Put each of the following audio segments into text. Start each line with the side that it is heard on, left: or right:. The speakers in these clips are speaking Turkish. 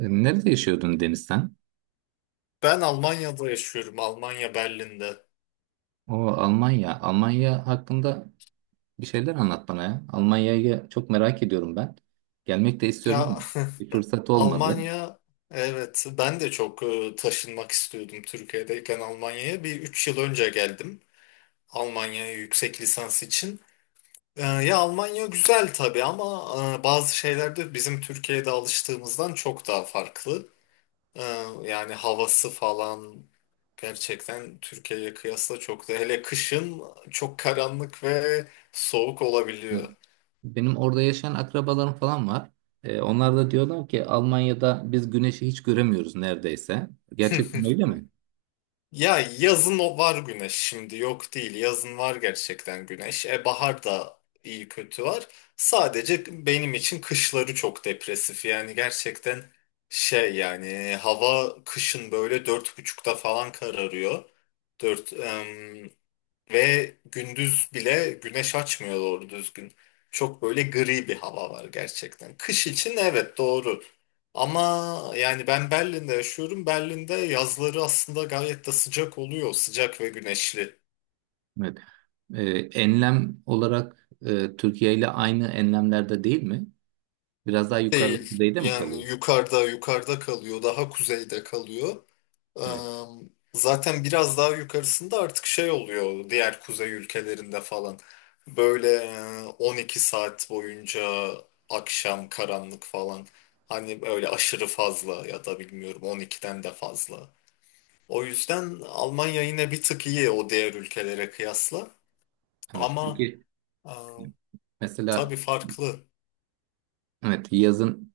right: Nerede yaşıyordun Deniz sen?
left: Ben Almanya'da yaşıyorum. Almanya Berlin'de.
right: O Almanya. Almanya hakkında bir şeyler anlat bana ya. Almanya'yı çok merak ediyorum ben. Gelmek de istiyorum ama
left: Ya
right: bir fırsat olmadı.
left: Almanya, evet ben de çok taşınmak istiyordum Türkiye'deyken Almanya'ya. Üç yıl önce geldim Almanya'ya yüksek lisans için. Ya Almanya güzel tabii ama bazı şeyler de bizim Türkiye'de alıştığımızdan çok daha farklı. E, Yani havası falan gerçekten Türkiye'ye kıyasla çok da, hele kışın, çok karanlık ve soğuk
right: Evet.
left: olabiliyor.
right: Benim orada yaşayan akrabalarım falan var. Onlar da diyorlar ki Almanya'da biz güneşi hiç göremiyoruz neredeyse. Gerçekten öyle mi?
left: Ya yazın o var, güneş şimdi yok değil. Yazın var gerçekten güneş. E bahar da iyi kötü var. Sadece benim için kışları çok depresif. Yani gerçekten şey, yani hava kışın böyle 4.30'da falan kararıyor. 4. Ve gündüz bile güneş açmıyor doğru düzgün. Çok böyle gri bir hava var gerçekten. Kış için evet, doğru. Ama yani ben Berlin'de yaşıyorum. Berlin'de yazları aslında gayet de sıcak oluyor. Sıcak ve güneşli.
right: Evet. E, Enlem olarak Türkiye ile aynı enlemlerde değil mi? Biraz daha yukarıda
left: Değil.
right: kuzeyde mi
left: Yani
right: kalıyor?
left: yukarıda kalıyor. Daha kuzeyde kalıyor. Eee,
right: Evet.
left: Zaten biraz daha yukarısında artık şey oluyor, diğer kuzey ülkelerinde falan. Böyle 12 saat boyunca akşam karanlık falan. Hani öyle aşırı fazla, ya da bilmiyorum, 12'den de fazla. O yüzden Almanya yine bir tık iyi o diğer ülkelere kıyasla.
right: Evet.
left: Ama
right: Peki
left: eee
right: mesela
left: tabii farklı.
right: evet, yazın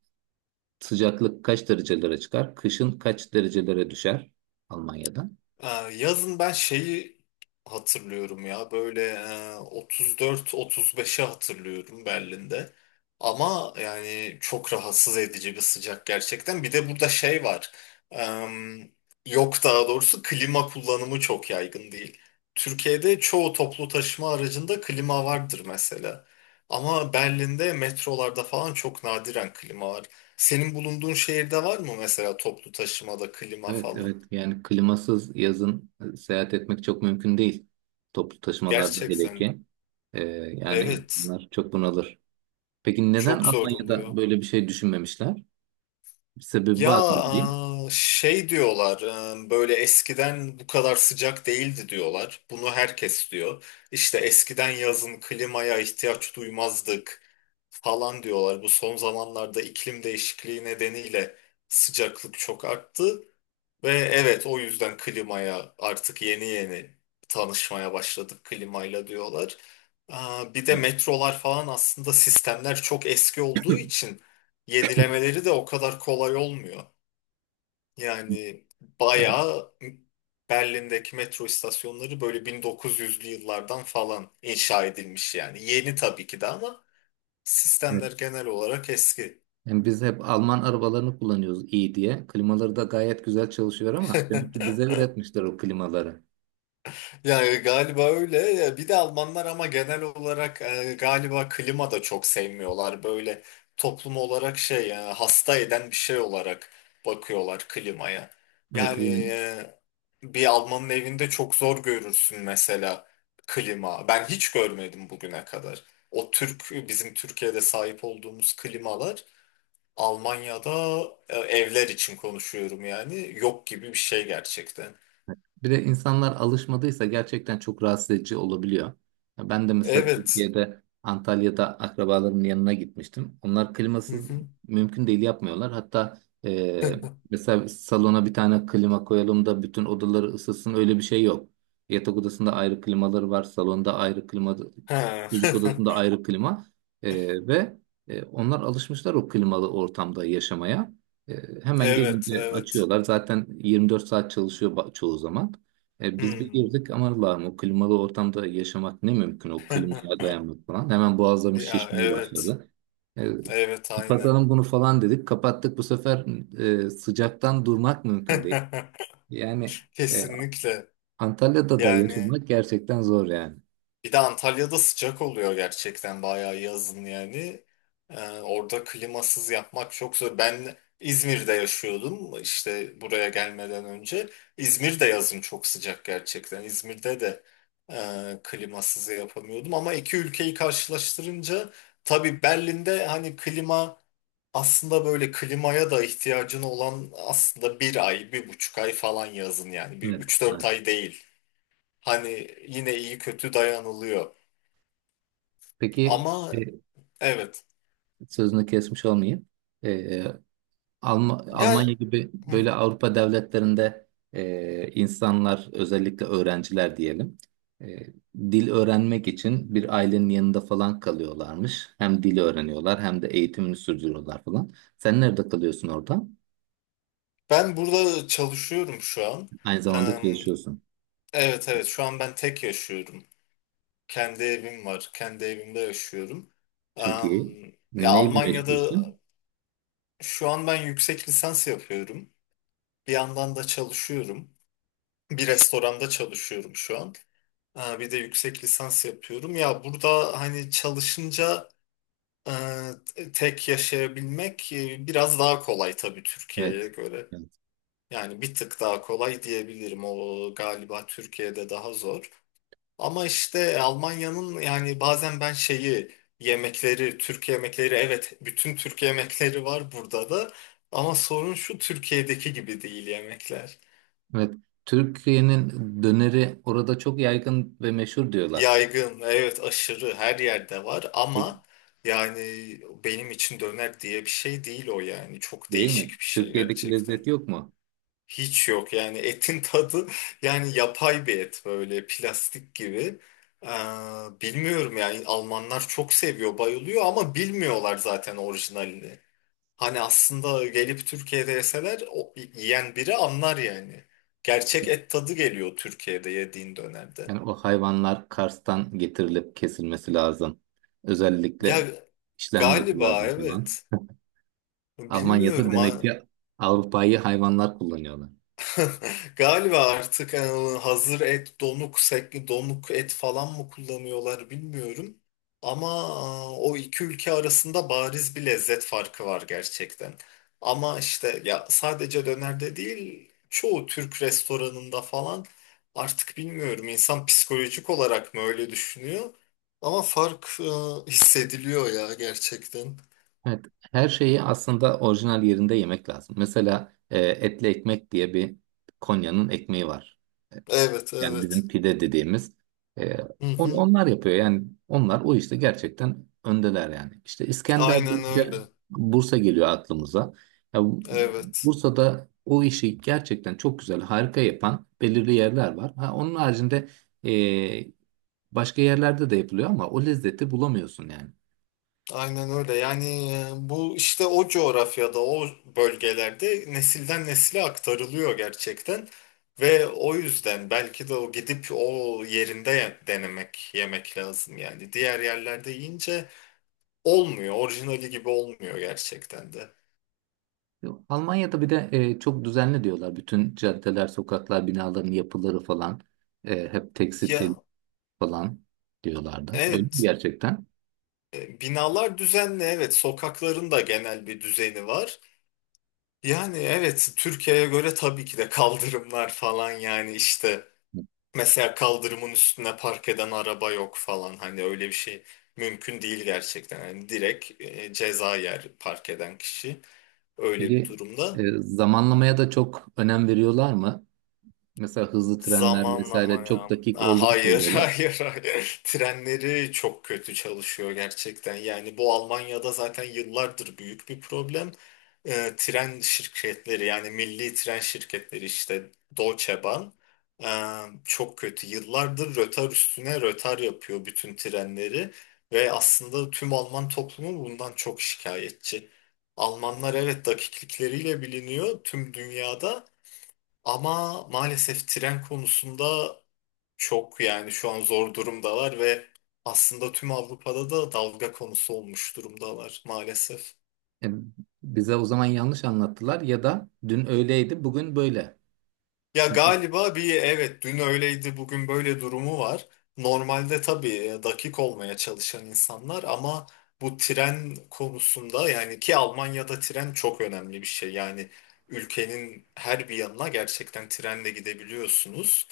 right: sıcaklık kaç derecelere çıkar? Kışın kaç derecelere düşer Almanya'da?
left: Ee, Yazın ben şeyi hatırlıyorum ya, böyle 34-35'i hatırlıyorum Berlin'de. Ama yani çok rahatsız edici bir sıcak gerçekten. Bir de burada şey var. Em, Yok, daha doğrusu klima kullanımı çok yaygın değil. Türkiye'de çoğu toplu taşıma aracında klima vardır mesela. Ama Berlin'de metrolarda falan çok nadiren klima var. Senin bulunduğun şehirde var mı mesela, toplu taşımada klima
right: Evet,
left: falan?
right: evet. Yani klimasız yazın seyahat etmek çok mümkün değil. Toplu taşımalarda hele
left: Gerçekten.
right: ki. Ee, Yani
left: Evet,
right: insanlar çok bunalır. Peki neden
left: çok zor
right: Almanya'da
left: oluyor.
right: böyle bir şey düşünmemişler? Bir sebebi
left: Ya
right: var mı değil?
left: şey diyorlar, böyle eskiden bu kadar sıcak değildi diyorlar. Bunu herkes diyor. İşte eskiden yazın klimaya ihtiyaç duymazdık falan diyorlar. Bu son zamanlarda iklim değişikliği nedeniyle sıcaklık çok arttı. Ve evet, o yüzden klimaya artık yeni yeni tanışmaya başladık klimayla diyorlar. Bir de
right: Evet.
left: metrolar falan, aslında sistemler çok eski olduğu için yenilemeleri de o kadar kolay olmuyor. Yani
right: Evet.
left: bayağı Berlin'deki metro istasyonları böyle 1900'lü yıllardan falan inşa edilmiş yani. Yeni tabii ki de ama sistemler genel olarak eski.
right: Yani biz hep Alman arabalarını kullanıyoruz iyi diye. Klimaları da gayet güzel çalışıyor ama demek ki bize üretmişler o klimaları.
left: Ya galiba öyle. Ya bir de Almanlar ama genel olarak galiba klima da çok sevmiyorlar. Böyle toplum olarak şey, ya hasta eden bir şey olarak bakıyorlar klimaya.
right: Evet
left: Yani
right: yani,
left: bir Almanın evinde çok zor görürsün mesela klima. Ben hiç görmedim bugüne kadar. O Türk, bizim Türkiye'de sahip olduğumuz klimalar Almanya'da, evler için konuşuyorum yani, yok gibi bir şey gerçekten.
right: bir de insanlar alışmadıysa gerçekten çok rahatsız edici olabiliyor. Ya ben de mesela
left: Evet.
right: Türkiye'de Antalya'da akrabalarımın yanına gitmiştim. Onlar
left: Hı
right: klimasız
left: hı.
right: mümkün değil yapmıyorlar. Hatta e, mesela salona bir tane klima koyalım da bütün odaları ısıtsın öyle bir şey yok. Yatak odasında ayrı klimaları var, salonda ayrı klima,
left: Ha.
right: çocuk odasında ayrı klima. E, ve Onlar alışmışlar o klimalı ortamda yaşamaya. E, Hemen
left: Evet,
right: gelince
left: evet.
right: açıyorlar. Zaten 24 saat çalışıyor çoğu zaman. Biz bir
left: Hmm.
right: girdik aman Allah'ım, o klimalı ortamda yaşamak ne mümkün, o klimaya dayanmak falan. Hemen boğazlarımız
left: Ya
right: şişmeye
left: evet.
right: başladı. E,
left: Evet, aynen.
right: Kapatalım bunu falan dedik. Kapattık, bu sefer sıcaktan durmak mümkün değil. Yani e,
left: Kesinlikle.
right: Antalya'da da
left: Yani
right: yaşamak gerçekten zor yani.
left: bir de Antalya'da sıcak oluyor gerçekten bayağı yazın yani. Orada klimasız yapmak çok zor. Ben İzmir'de yaşıyordum işte buraya gelmeden önce. İzmir'de yazın çok sıcak gerçekten. İzmir'de de klimasız yapamıyordum, ama iki ülkeyi karşılaştırınca tabii Berlin'de hani klima, aslında böyle klimaya da ihtiyacın olan aslında bir ay, bir buçuk ay falan yazın yani. Bir
right: Evet,
left: üç dört
right: evet.
left: ay değil. Hani yine iyi kötü dayanılıyor.
right: Peki
left: Ama
right: e,
left: evet.
right: sözünü kesmiş olmayayım. E,
left: Ya
right: Almanya gibi
left: hı,
right: böyle Avrupa devletlerinde insanlar, özellikle öğrenciler diyelim, e, dil öğrenmek için bir ailenin yanında falan kalıyorlarmış. Hem dil öğreniyorlar hem de eğitimini sürdürüyorlar falan. Sen nerede kalıyorsun orada?
left: ben burada çalışıyorum şu an.
right: Aynı zamanda
left: Eee,
right: çalışıyorsun.
left: evet evet, şu an ben tek yaşıyorum. Kendi evim var. Kendi evimde yaşıyorum.
right: Çok
left: Eee,
right: iyi.
left: Ya
right: Neyle
left: Almanya'da
right: meşgulsün?
left: şu an ben yüksek lisans yapıyorum. Bir yandan da çalışıyorum. Bir restoranda çalışıyorum şu an. Bir de yüksek lisans yapıyorum. Ya burada hani çalışınca e, tek yaşayabilmek biraz daha kolay tabii Türkiye'ye
right: Evet.
left: göre.
right: Evet.
left: Yani bir tık daha kolay diyebilirim. O galiba Türkiye'de daha zor. Ama işte Almanya'nın, yani bazen ben şeyi, yemekleri, Türk yemekleri, evet bütün Türk yemekleri var burada da. Ama sorun şu, Türkiye'deki gibi değil yemekler.
right: Evet. Türkiye'nin döneri orada çok yaygın ve meşhur diyorlar.
left: Yaygın, evet aşırı her yerde var
right: De-
left: ama yani benim için döner diye bir şey değil o yani. Çok
right: Değil
left: değişik
right: mi?
left: bir şey
right: Türkiye'deki lezzet
left: gerçekten.
right: yok mu?
left: Hiç yok yani, etin tadı yani yapay bir et, böyle plastik gibi. Ee, Bilmiyorum yani, Almanlar çok seviyor, bayılıyor ama bilmiyorlar zaten orijinalini. Hani aslında gelip Türkiye'de yeseler o, yiyen biri anlar yani. Gerçek et tadı geliyor Türkiye'de yediğin dönerde.
right: Yani o hayvanlar Kars'tan getirilip kesilmesi lazım. Özellikle
left: Ya
right: işlenmesi
left: galiba
right: lazım falan.
left: evet.
right: Almanya'da
left: Bilmiyorum.
right: demek
left: Ha.
right: ki Avrupa'yı hayvanlar kullanıyorlar.
left: Galiba artık hazır et, donuk, sekli, donuk et falan mı kullanıyorlar bilmiyorum. Ama o iki ülke arasında bariz bir lezzet farkı var gerçekten. Ama işte ya sadece dönerde değil, çoğu Türk restoranında falan, artık bilmiyorum, insan psikolojik olarak mı öyle düşünüyor? Ama fark hissediliyor ya gerçekten.
right: Evet, her şeyi aslında orijinal yerinde yemek lazım. Mesela etli ekmek diye bir, Konya'nın ekmeği var.
left: Evet,
right: Yani
left: evet.
right: bizim pide dediğimiz, e,
left: Hı hı.
right: onlar yapıyor. Yani onlar o işte gerçekten öndeler yani. İşte İskender
left: Aynen öyle.
right: deyince Bursa geliyor aklımıza. Ya,
left: Evet.
right: Bursa'da o işi gerçekten çok güzel, harika yapan belirli yerler var. Ha, onun haricinde e, başka yerlerde de yapılıyor ama o lezzeti bulamıyorsun yani.
left: Aynen öyle. Yani bu işte o coğrafyada, o bölgelerde nesilden nesile aktarılıyor gerçekten. Ve o yüzden belki de o gidip o yerinde denemek, yemek lazım yani. Diğer yerlerde yiyince olmuyor, orijinali gibi olmuyor gerçekten de.
right: Yok. Almanya'da bir de çok düzenli diyorlar. Bütün caddeler, sokaklar, binaların yapıları falan hep tekstil
left: Ya
right: falan diyorlardı. Öyle mi
left: evet,
right: gerçekten?
left: binalar düzenli, evet, sokakların da genel bir düzeni var. Yani evet, Türkiye'ye göre tabii ki de kaldırımlar falan yani işte. Mesela kaldırımın üstüne park eden araba yok falan. Hani öyle bir şey mümkün değil gerçekten. Yani direkt ceza yer park eden kişi öyle bir
right: Peki
left: durumda.
right: zamanlamaya da çok önem veriyorlar mı? Mesela hızlı trenler
left: Zamanlama
right: vesaire çok
left: ya.
right: dakik olduğunu
left: Hayır,
right: söylüyorlar.
left: hayır, hayır. Trenleri çok kötü çalışıyor gerçekten. Yani bu Almanya'da zaten yıllardır büyük bir problem. Tren şirketleri, yani milli tren şirketleri, işte Deutsche Bahn, ee, çok kötü. Yıllardır rötar üstüne rötar yapıyor bütün trenleri ve aslında tüm Alman toplumu bundan çok şikayetçi. Almanlar evet dakiklikleriyle biliniyor tüm dünyada ama maalesef tren konusunda çok, yani şu an zor durumdalar ve aslında tüm Avrupa'da da dalga konusu olmuş durumdalar maalesef.
right: E, Bize o zaman yanlış anlattılar ya da dün öyleydi, bugün böyle.
left: Ya
right: Çünkü
left: galiba bir, evet, dün öyleydi bugün böyle durumu var. Normalde tabii dakik olmaya çalışan insanlar ama bu tren konusunda, yani ki Almanya'da tren çok önemli bir şey. Yani ülkenin her bir yanına gerçekten trenle gidebiliyorsunuz.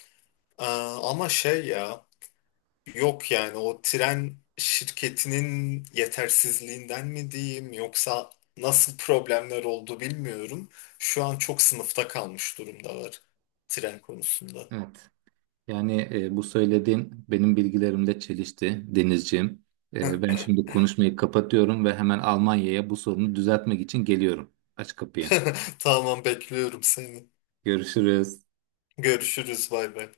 left: Ama şey ya, yok yani, o tren şirketinin yetersizliğinden mi diyeyim yoksa nasıl problemler oldu bilmiyorum. Şu an çok sınıfta kalmış durumdalar tren konusunda.
right: evet yani, bu söylediğin benim bilgilerimle çelişti Denizciğim. Ben şimdi konuşmayı kapatıyorum ve hemen Almanya'ya bu sorunu düzeltmek için geliyorum. Aç kapıyı.
left: Tamam, bekliyorum seni.
right: Görüşürüz.
left: Görüşürüz, bay bay.